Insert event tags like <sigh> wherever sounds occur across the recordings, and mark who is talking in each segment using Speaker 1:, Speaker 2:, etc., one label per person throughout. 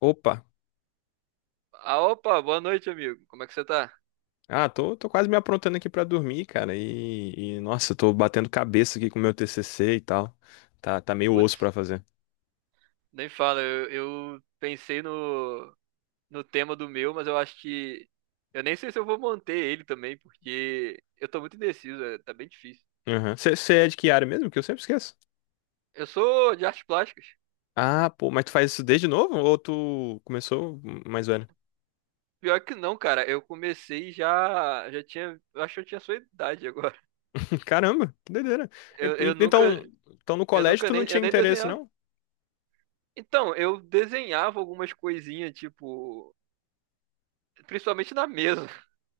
Speaker 1: Opa!
Speaker 2: Ah, opa, boa noite, amigo. Como é que você tá?
Speaker 1: Ah, tô quase me aprontando aqui pra dormir, cara. E, nossa, tô batendo cabeça aqui com o meu TCC e tal. Tá meio
Speaker 2: Putz,
Speaker 1: osso pra fazer.
Speaker 2: nem fala. Eu pensei no tema do meu, mas eu acho que. Eu nem sei se eu vou manter ele também, porque eu tô muito indeciso, é, tá bem difícil.
Speaker 1: Você é de que área mesmo? Que eu sempre esqueço.
Speaker 2: Eu sou de artes plásticas.
Speaker 1: Ah, pô, mas tu faz isso desde novo? Ou tu começou mais velho?
Speaker 2: Pior que não, cara. Eu comecei já. Já tinha. Eu acho que eu tinha a sua idade agora.
Speaker 1: <laughs> Caramba, que doideira. E,
Speaker 2: Eu,
Speaker 1: pô,
Speaker 2: eu nunca.
Speaker 1: então no
Speaker 2: Eu
Speaker 1: colégio
Speaker 2: nunca
Speaker 1: tu não
Speaker 2: nem. Eu
Speaker 1: tinha
Speaker 2: nem
Speaker 1: interesse,
Speaker 2: desenhava.
Speaker 1: não?
Speaker 2: Então, eu desenhava algumas coisinhas, tipo. Principalmente na mesa.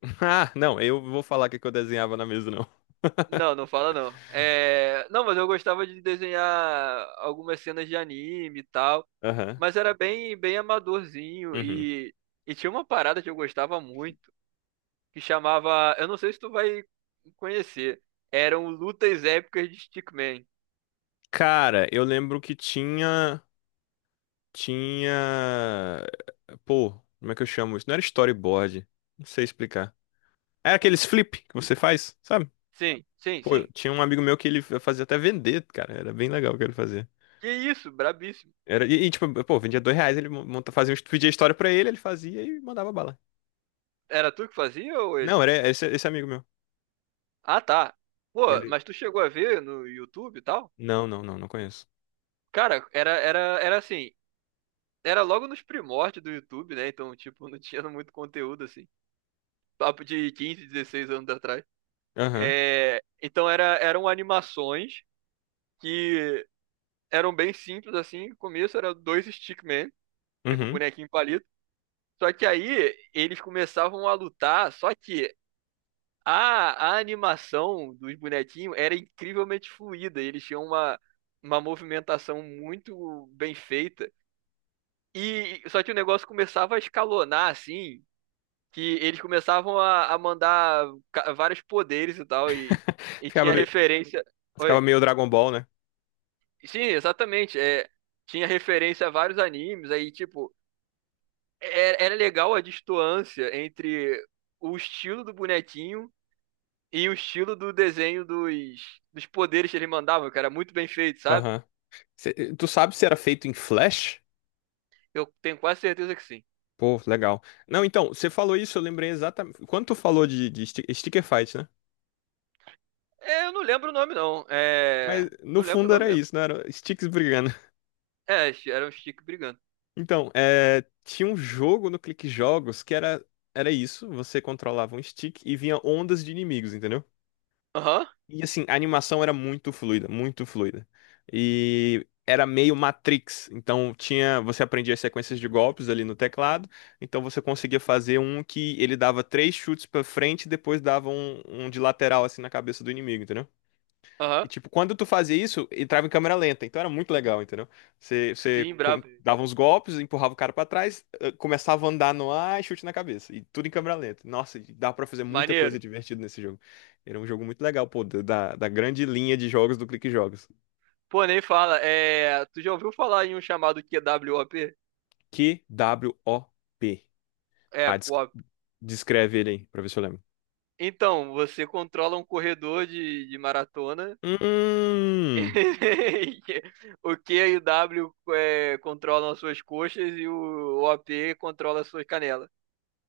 Speaker 1: <laughs> Ah, não, eu vou falar o que que eu desenhava na mesa, não.
Speaker 2: Não, não fala não. É... Não, mas eu gostava de desenhar algumas cenas de anime e tal.
Speaker 1: Aham.
Speaker 2: Mas era bem, bem amadorzinho.
Speaker 1: Uhum.
Speaker 2: E tinha uma parada que eu gostava muito, que chamava. Eu não sei se tu vai conhecer. Eram lutas épicas de Stickman.
Speaker 1: Cara, eu lembro que tinha. Tinha. Pô, como é que eu chamo isso? Não era storyboard. Não sei explicar. Era aqueles flip que você faz, sabe?
Speaker 2: Sim, sim,
Speaker 1: Pô,
Speaker 2: sim.
Speaker 1: tinha um amigo meu que ele fazia até vender, cara. Era bem legal o que ele fazia.
Speaker 2: Que isso, brabíssimo.
Speaker 1: E, tipo, pô, vendia R$ 2, ele mon- monta... fazia... um- est- pedia história pra ele, ele fazia e mandava bala.
Speaker 2: Era tu que fazia ou ele?
Speaker 1: Não, era esse amigo meu.
Speaker 2: Ah, tá. Pô,
Speaker 1: Ele.
Speaker 2: mas tu chegou a ver no YouTube e tal?
Speaker 1: Não, não, não, não conheço.
Speaker 2: Cara, era assim. Era logo nos primórdios do YouTube, né? Então, tipo, não tinha <laughs> muito conteúdo assim. Papo de 15, 16 anos atrás.
Speaker 1: Aham.
Speaker 2: É, então era, eram animações que eram bem simples assim. No começo era dois stickman, tipo
Speaker 1: Uhum.
Speaker 2: bonequinho palito. Só que aí eles começavam a lutar, só que a animação dos bonequinhos era incrivelmente fluida. Eles tinham uma movimentação muito bem feita. E só que o negócio começava a escalonar assim, que eles começavam a mandar vários poderes e tal, e,
Speaker 1: <laughs>
Speaker 2: e tinha
Speaker 1: Ficava, me-
Speaker 2: referência.
Speaker 1: Ficava
Speaker 2: Oi.
Speaker 1: meio Dragon Ball, né?
Speaker 2: Sim, exatamente. É, tinha referência a vários animes, aí, tipo, era legal a distância entre o estilo do bonequinho e o estilo do desenho dos poderes que eles mandavam, que era muito bem feito, sabe?
Speaker 1: Aham. Tu sabe se era feito em Flash?
Speaker 2: Eu tenho quase certeza que sim.
Speaker 1: Pô, legal. Não, então, você falou isso, eu lembrei exatamente. Quando tu falou de sticker fight, né?
Speaker 2: É, eu não lembro o nome, não.
Speaker 1: Mas
Speaker 2: É.
Speaker 1: no
Speaker 2: Não lembro o
Speaker 1: fundo
Speaker 2: nome
Speaker 1: era
Speaker 2: mesmo.
Speaker 1: isso, não era sticks brigando. <laughs>
Speaker 2: É, era um Chico brigando.
Speaker 1: Então, é, tinha um jogo no Clique Jogos que era isso, você controlava um stick e vinha ondas de inimigos, entendeu?
Speaker 2: Aham,
Speaker 1: E assim, a animação era muito fluida, muito fluida. E era meio Matrix, então tinha, você aprendia as sequências de golpes ali no teclado, então você conseguia fazer um que ele dava três chutes pra frente e depois dava um de lateral assim na cabeça do inimigo, entendeu?
Speaker 2: aham.
Speaker 1: E, tipo, quando tu fazia isso, entrava em câmera lenta. Então era muito legal, entendeu? Você
Speaker 2: Sim, brabo.
Speaker 1: dava uns golpes, empurrava o cara pra trás, começava a andar no ar e chute na cabeça. E tudo em câmera lenta. Nossa, e dava pra fazer muita
Speaker 2: Maneiro.
Speaker 1: coisa divertida nesse jogo. Era um jogo muito legal, pô, da grande linha de jogos do Clique Jogos.
Speaker 2: Pô, nem fala. É, tu já ouviu falar em um chamado QWOP?
Speaker 1: QWOP.
Speaker 2: É,
Speaker 1: Ah,
Speaker 2: QOP.
Speaker 1: descreve ele aí, pra ver se eu lembro.
Speaker 2: Então, você controla um corredor de maratona.
Speaker 1: Hum,
Speaker 2: <laughs> O Q e o W controlam as suas coxas e o OP controla as suas canelas.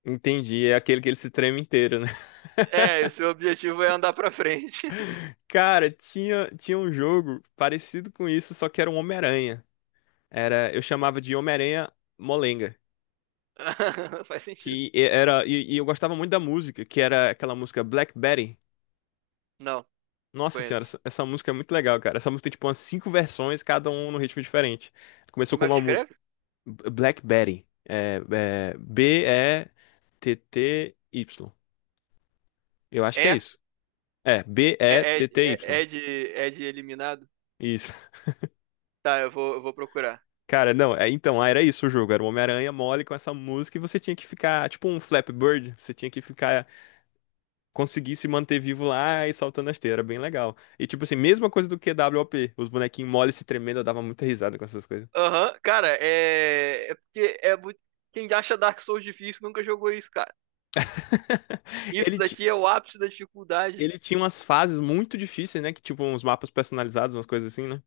Speaker 1: entendi. É aquele que ele se treme inteiro, né? <laughs>
Speaker 2: É, e o seu objetivo é andar pra frente.
Speaker 1: Cara, tinha um jogo parecido com isso, só que era um Homem-Aranha. Eu chamava de Homem-Aranha Molenga,
Speaker 2: <laughs> Faz sentido.
Speaker 1: que era e eu gostava muito da música, que era aquela música Black Betty.
Speaker 2: Não,
Speaker 1: Nossa senhora,
Speaker 2: conheço.
Speaker 1: essa música é muito legal, cara. Essa música tem tipo umas cinco versões, cada um num ritmo diferente. Começou
Speaker 2: Como
Speaker 1: com
Speaker 2: é que
Speaker 1: uma música
Speaker 2: escreve?
Speaker 1: Black Betty, Betty. Eu acho que é
Speaker 2: É,
Speaker 1: isso. É, B E
Speaker 2: é,
Speaker 1: T
Speaker 2: é,
Speaker 1: T Y.
Speaker 2: é, é de, é de eliminado?
Speaker 1: Isso. <laughs>
Speaker 2: Tá, eu vou procurar.
Speaker 1: Cara, não, é, então, ah, era isso o jogo, era o Homem-Aranha mole com essa música e você tinha que ficar, tipo um Flappy Bird, você tinha que ficar conseguir se manter vivo lá e soltando a esteira, era bem legal. E tipo assim, mesma coisa do QWOP, os bonequinhos moles se tremendo, eu dava muita risada com essas coisas.
Speaker 2: Aham, cara, é. É porque é muito. Quem acha Dark Souls difícil nunca jogou isso, cara.
Speaker 1: <laughs>
Speaker 2: Isso
Speaker 1: Ele, ti-
Speaker 2: daqui é o ápice da dificuldade.
Speaker 1: Ele tinha umas fases muito difíceis, né? Que tipo uns mapas personalizados, umas coisas assim, né?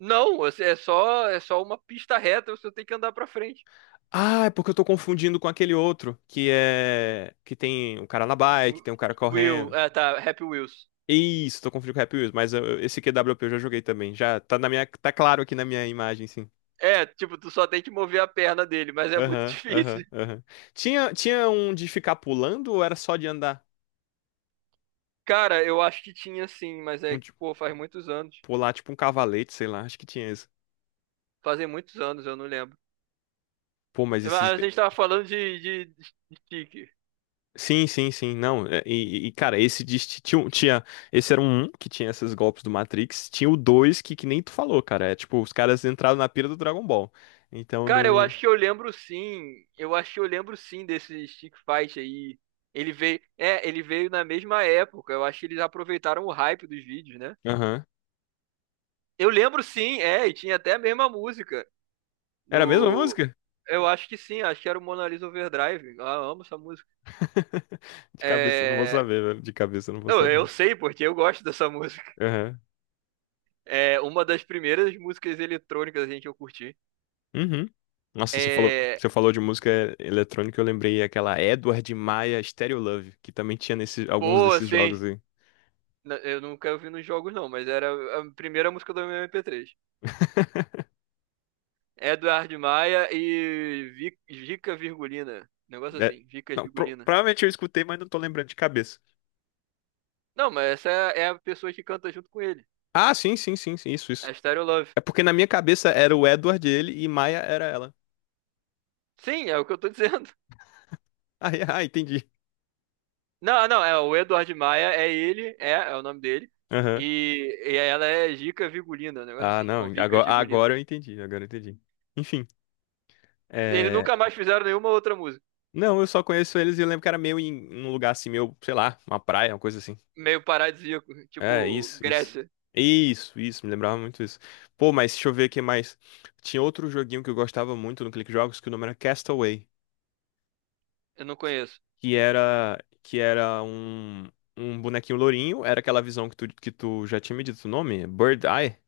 Speaker 2: Não, é só uma pista reta, você tem que andar pra frente.
Speaker 1: Ah, é porque eu tô confundindo com aquele outro, que é. Que tem um cara na bike, tem um cara
Speaker 2: Will,
Speaker 1: correndo.
Speaker 2: é, tá, Happy Wheels.
Speaker 1: Isso, tô confundindo com o Happy Wheels, mas esse QWP eu já joguei também. Já tá na minha. Tá claro aqui na minha imagem, sim.
Speaker 2: É, tipo, tu só tem que mover a perna dele, mas é muito <laughs>
Speaker 1: Aham, aham,
Speaker 2: difícil.
Speaker 1: aham. Tinha um de ficar pulando ou era só de andar?
Speaker 2: Cara, eu acho que tinha sim, mas
Speaker 1: Um,
Speaker 2: é,
Speaker 1: tipo,
Speaker 2: pô, faz muitos anos.
Speaker 1: pô, lá, tipo um cavalete, sei lá, acho que tinha esse.
Speaker 2: Fazem muitos anos, eu não lembro.
Speaker 1: Pô, mas
Speaker 2: Mas
Speaker 1: esses.
Speaker 2: a gente tava falando de stick.
Speaker 1: Sim, sim, sim, não. E, cara, esse tinha. Esse era um que tinha esses golpes do Matrix. Tinha o dois que nem tu falou, cara. É tipo, os caras entraram na pira do Dragon Ball. Então
Speaker 2: Cara, eu
Speaker 1: não.
Speaker 2: acho que eu lembro sim. Eu acho que eu lembro sim desse Stick Fight aí. Ele veio, é, ele veio na mesma época. Eu acho que eles aproveitaram o hype dos vídeos, né?
Speaker 1: Aham.
Speaker 2: Eu lembro sim, é, e tinha até a mesma música
Speaker 1: Era a mesma
Speaker 2: do.
Speaker 1: música?
Speaker 2: Eu acho que sim, acho que era o Mona Lisa Overdrive. Ah, eu amo essa música.
Speaker 1: <laughs> De cabeça eu não vou
Speaker 2: É,
Speaker 1: saber, velho. De cabeça eu não vou
Speaker 2: não, eu
Speaker 1: saber.
Speaker 2: sei porque eu gosto dessa <laughs> música.
Speaker 1: Aham.
Speaker 2: É uma das primeiras músicas eletrônicas gente que eu curti.
Speaker 1: Uhum. Nossa, você falou,
Speaker 2: É,
Speaker 1: você falou de música eletrônica, eu lembrei aquela Edward Maia Stereo Love, que também tinha nesse, alguns
Speaker 2: pô,
Speaker 1: desses
Speaker 2: assim,
Speaker 1: jogos aí.
Speaker 2: eu nunca ouvi nos jogos não, mas era a primeira música do meu MP3.
Speaker 1: <laughs>
Speaker 2: Eduardo Maia e Vica Virgulina. Um negócio
Speaker 1: É,
Speaker 2: assim, Vica
Speaker 1: não,
Speaker 2: Virgulina.
Speaker 1: provavelmente eu escutei, mas não tô lembrando de cabeça.
Speaker 2: Não, mas essa é a pessoa que canta junto com ele.
Speaker 1: Ah, sim, sim, sim, sim, isso, isso.
Speaker 2: A Stereo Love.
Speaker 1: É porque na minha cabeça era o Edward ele e Maia era ela.
Speaker 2: Sim, é o que eu tô dizendo. <laughs>
Speaker 1: Ah, <laughs> ah, entendi.
Speaker 2: Não, não, é o Eduardo Maia, é ele, é o nome dele.
Speaker 1: Aham.
Speaker 2: E ela é Gica Virgulina, um negócio
Speaker 1: Ah,
Speaker 2: assim,
Speaker 1: não,
Speaker 2: ou Vica
Speaker 1: agora,
Speaker 2: Virgulina.
Speaker 1: agora eu entendi, agora eu entendi. Enfim,
Speaker 2: Eles
Speaker 1: é...
Speaker 2: nunca mais fizeram nenhuma outra música.
Speaker 1: Não, eu só conheço eles e eu lembro que era meio em um lugar assim, meio, sei lá, uma praia, uma coisa assim.
Speaker 2: Meio paradisíaco,
Speaker 1: É,
Speaker 2: tipo
Speaker 1: isso, isso.
Speaker 2: Grécia,
Speaker 1: Isso, me lembrava muito isso. Pô, mas deixa eu ver o que mais. Tinha outro joguinho que eu gostava muito no Click Jogos que o nome era Castaway,
Speaker 2: eu não
Speaker 1: que
Speaker 2: conheço.
Speaker 1: que era um bonequinho lourinho, era aquela visão que tu já tinha me dito o nome, Bird Eye,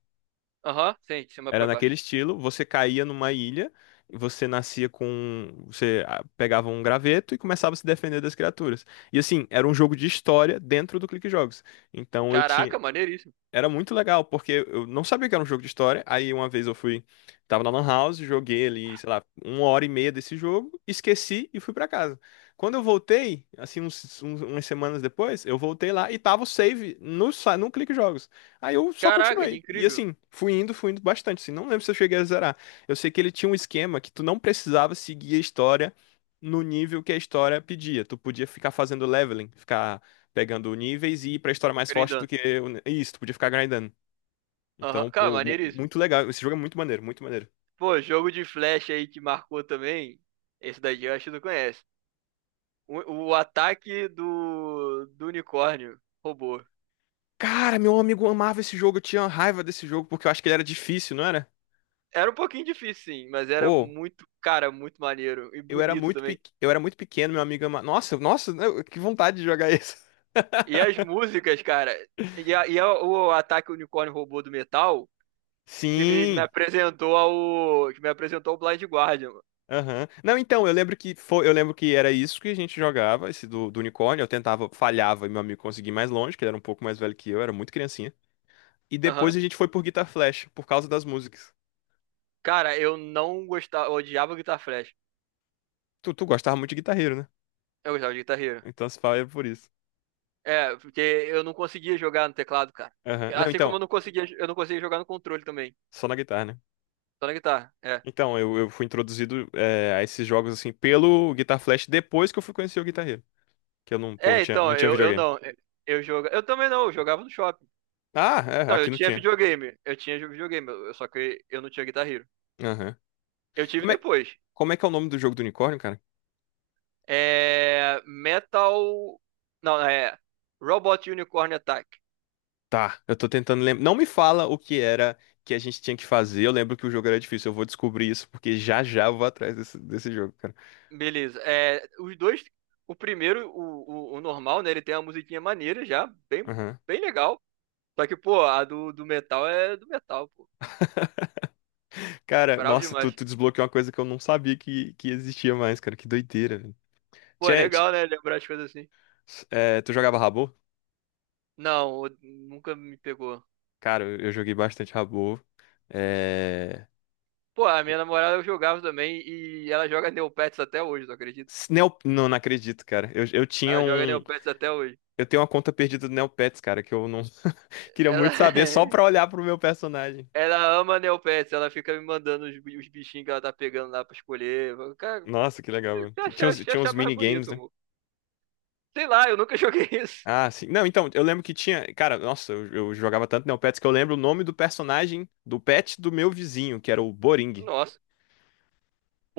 Speaker 2: Aham, sim, de cima
Speaker 1: era
Speaker 2: pra
Speaker 1: naquele
Speaker 2: baixo.
Speaker 1: estilo, você caía numa ilha, você nascia com, você pegava um graveto e começava a se defender das criaturas. E assim, era um jogo de história dentro do Clique Jogos. Então eu tinha
Speaker 2: Caraca, maneiríssimo.
Speaker 1: era muito legal, porque eu não sabia que era um jogo de história. Aí uma vez eu fui, tava na Lan House, joguei ali, sei lá, uma hora e meia desse jogo, esqueci e fui pra casa. Quando eu voltei, assim, umas semanas depois, eu voltei lá e tava o save no Clique Jogos. Aí eu só
Speaker 2: Caraca, que
Speaker 1: continuei. E
Speaker 2: incrível.
Speaker 1: assim, fui indo bastante, assim, não lembro se eu cheguei a zerar. Eu sei que ele tinha um esquema que tu não precisava seguir a história no nível que a história pedia. Tu podia ficar fazendo leveling, ficar pegando níveis e ir pra história mais forte do
Speaker 2: Grindando.
Speaker 1: que. Isso, tu podia ficar grindando.
Speaker 2: Aham,
Speaker 1: Então,
Speaker 2: cara,
Speaker 1: pô,
Speaker 2: maneiríssimo.
Speaker 1: muito legal. Esse jogo é muito maneiro, muito maneiro.
Speaker 2: Pô, jogo de flash aí que marcou também. Esse daí eu acho que tu conhece. O ataque do unicórnio robô.
Speaker 1: Cara, meu amigo amava esse jogo, eu tinha raiva desse jogo, porque eu acho que ele era difícil, não era?
Speaker 2: Era um pouquinho difícil, sim, mas era
Speaker 1: Pô,
Speaker 2: muito, cara, muito maneiro e bonito também.
Speaker 1: eu era muito pequeno, meu amigo amava. Nossa, nossa, que vontade de jogar isso. <laughs>
Speaker 2: E as músicas, cara. O ataque unicórnio robô do metal que me
Speaker 1: Sim.
Speaker 2: apresentou ao. Que me apresentou ao Blind Guardian, mano.
Speaker 1: Aham. Não, então, eu lembro que era isso que a gente jogava, esse do unicórnio. Eu tentava, falhava e meu amigo conseguia ir mais longe, que ele era um pouco mais velho que eu, era muito criancinha. E depois
Speaker 2: Aham.
Speaker 1: a gente foi por Guitar Flash, por causa das músicas.
Speaker 2: Cara, eu não gostava. Eu odiava Guitar Flash.
Speaker 1: Tu gostava muito de guitarreiro, né?
Speaker 2: Eu gostava de Guitar Hero.
Speaker 1: Então se fala é por isso.
Speaker 2: É, porque eu não conseguia jogar no teclado, cara.
Speaker 1: Aham. Não,
Speaker 2: Assim
Speaker 1: então,
Speaker 2: como eu não conseguia jogar no controle também.
Speaker 1: só na guitarra, né?
Speaker 2: Só na guitarra. É.
Speaker 1: Então, eu fui introduzido a esses jogos assim pelo Guitar Flash depois que eu fui conhecer o guitarreiro. Que eu não, pô, não
Speaker 2: É,
Speaker 1: tinha,
Speaker 2: então,
Speaker 1: não tinha
Speaker 2: eu
Speaker 1: videogame.
Speaker 2: não. Eu também não, eu jogava no shopping.
Speaker 1: Ah, é,
Speaker 2: Não, eu
Speaker 1: aqui não
Speaker 2: tinha
Speaker 1: tinha.
Speaker 2: videogame. Eu tinha videogame, só que eu não tinha Guitar Hero.
Speaker 1: Aham.
Speaker 2: Eu tive
Speaker 1: Como é,
Speaker 2: depois.
Speaker 1: como é que é o nome do jogo do unicórnio, cara?
Speaker 2: É. Metal. Não, é. Robot Unicorn Attack.
Speaker 1: Tá, eu tô tentando lembrar. Não me fala o que era que a gente tinha que fazer. Eu lembro que o jogo era difícil. Eu vou descobrir isso, porque já já eu vou atrás desse jogo, cara.
Speaker 2: Beleza. É, os dois. O primeiro, o normal, né? Ele tem uma musiquinha maneira já, bem,
Speaker 1: Aham.
Speaker 2: bem legal. Só que, pô, a do metal é do metal, pô.
Speaker 1: Cara,
Speaker 2: Bravo
Speaker 1: nossa, tu,
Speaker 2: demais.
Speaker 1: tu desbloqueou uma coisa que eu não sabia que existia mais, cara. Que doideira, velho.
Speaker 2: Pô, é
Speaker 1: Tinha,
Speaker 2: legal, né? Lembrar as coisas assim.
Speaker 1: É, tu jogava Rabo?
Speaker 2: Não, nunca me pegou.
Speaker 1: Cara, eu joguei bastante Rabo. É...
Speaker 2: Pô, a minha namorada eu jogava também e ela joga Neopets até hoje, tu acredita?
Speaker 1: Não, não acredito, cara. Eu tinha
Speaker 2: Ela joga
Speaker 1: um.
Speaker 2: Neopets até hoje.
Speaker 1: Eu tenho uma conta perdida do Neopets, cara, que eu não <laughs> queria
Speaker 2: Ela,
Speaker 1: muito saber só pra
Speaker 2: <laughs>
Speaker 1: olhar pro meu personagem.
Speaker 2: ela ama Neopets, ela fica me mandando os, os bichinhos que ela tá pegando lá pra escolher. Eu falo, cara,
Speaker 1: Nossa, que legal. Mano.
Speaker 2: se
Speaker 1: Tinha
Speaker 2: achar,
Speaker 1: uns,
Speaker 2: você
Speaker 1: tinha uns
Speaker 2: achar mais
Speaker 1: minigames,
Speaker 2: bonito,
Speaker 1: né?
Speaker 2: amor. Sei lá, eu nunca <laughs> joguei isso.
Speaker 1: Ah, sim. Não, então, eu lembro que tinha. Cara, nossa, eu jogava tanto Neopets que eu lembro o nome do personagem do pet do meu vizinho, que era o Boring.
Speaker 2: Nossa,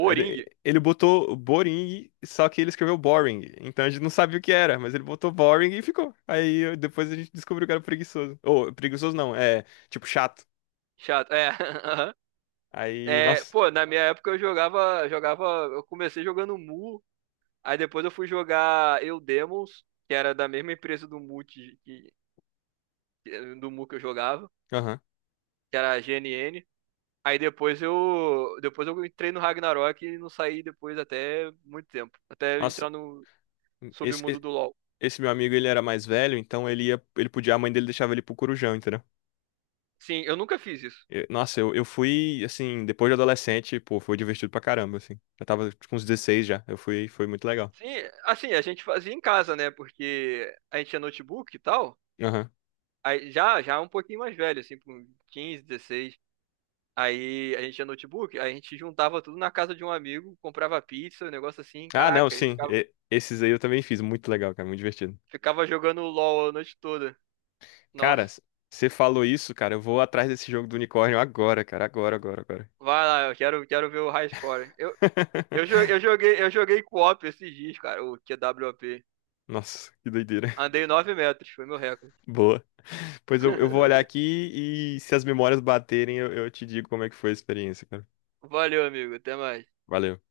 Speaker 1: Ele botou Boring, só que ele escreveu Boring. Então a gente não sabia o que era, mas ele botou Boring e ficou. Aí depois a gente descobriu que era preguiçoso. Ou, preguiçoso não, é tipo chato.
Speaker 2: Chato. É, <laughs> aham.
Speaker 1: Aí,
Speaker 2: É,
Speaker 1: nossa.
Speaker 2: pô, na minha época eu jogava, eu comecei jogando Mu. Aí depois eu fui jogar Eu Demons, que era da mesma empresa do Multi do Mu que eu jogava,
Speaker 1: Aham.
Speaker 2: que era a GNN. Aí depois eu entrei no Ragnarok e não saí depois até muito tempo, até
Speaker 1: Nossa,
Speaker 2: entrar no
Speaker 1: esse,
Speaker 2: submundo
Speaker 1: esse,
Speaker 2: do LoL.
Speaker 1: esse meu amigo ele era mais velho, então ele podia, a mãe dele deixava ele pro Corujão, entendeu?
Speaker 2: Sim, eu nunca fiz isso.
Speaker 1: Nossa, eu fui, assim, depois de adolescente, pô, foi divertido pra caramba, assim. Eu tava tipo, com uns 16 já, foi muito legal.
Speaker 2: Sim, assim, a gente fazia em casa, né? Porque a gente tinha notebook e tal.
Speaker 1: Aham.
Speaker 2: Aí já já um pouquinho mais velho, assim, com 15, 16. Aí a gente tinha notebook, aí a gente juntava tudo na casa de um amigo, comprava pizza, um negócio assim,
Speaker 1: Ah, não,
Speaker 2: caraca, e
Speaker 1: sim, esses aí eu também fiz, muito legal, cara, muito divertido.
Speaker 2: ficava jogando LOL a noite toda.
Speaker 1: Cara,
Speaker 2: Nossa,
Speaker 1: você falou isso, cara. Eu vou atrás desse jogo do unicórnio agora, cara. Agora, agora, agora.
Speaker 2: vai lá, eu quero ver o high score. Eu, eu,
Speaker 1: <laughs>
Speaker 2: jo- eu joguei, eu joguei co-op esses dias, cara, o QWOP.
Speaker 1: Nossa, que doideira.
Speaker 2: Andei 9 metros, foi meu recorde.
Speaker 1: <laughs> Boa. Pois eu vou olhar
Speaker 2: <laughs>
Speaker 1: aqui e se as memórias baterem, eu te digo como é que foi a experiência, cara.
Speaker 2: Valeu, amigo, até mais.
Speaker 1: Valeu.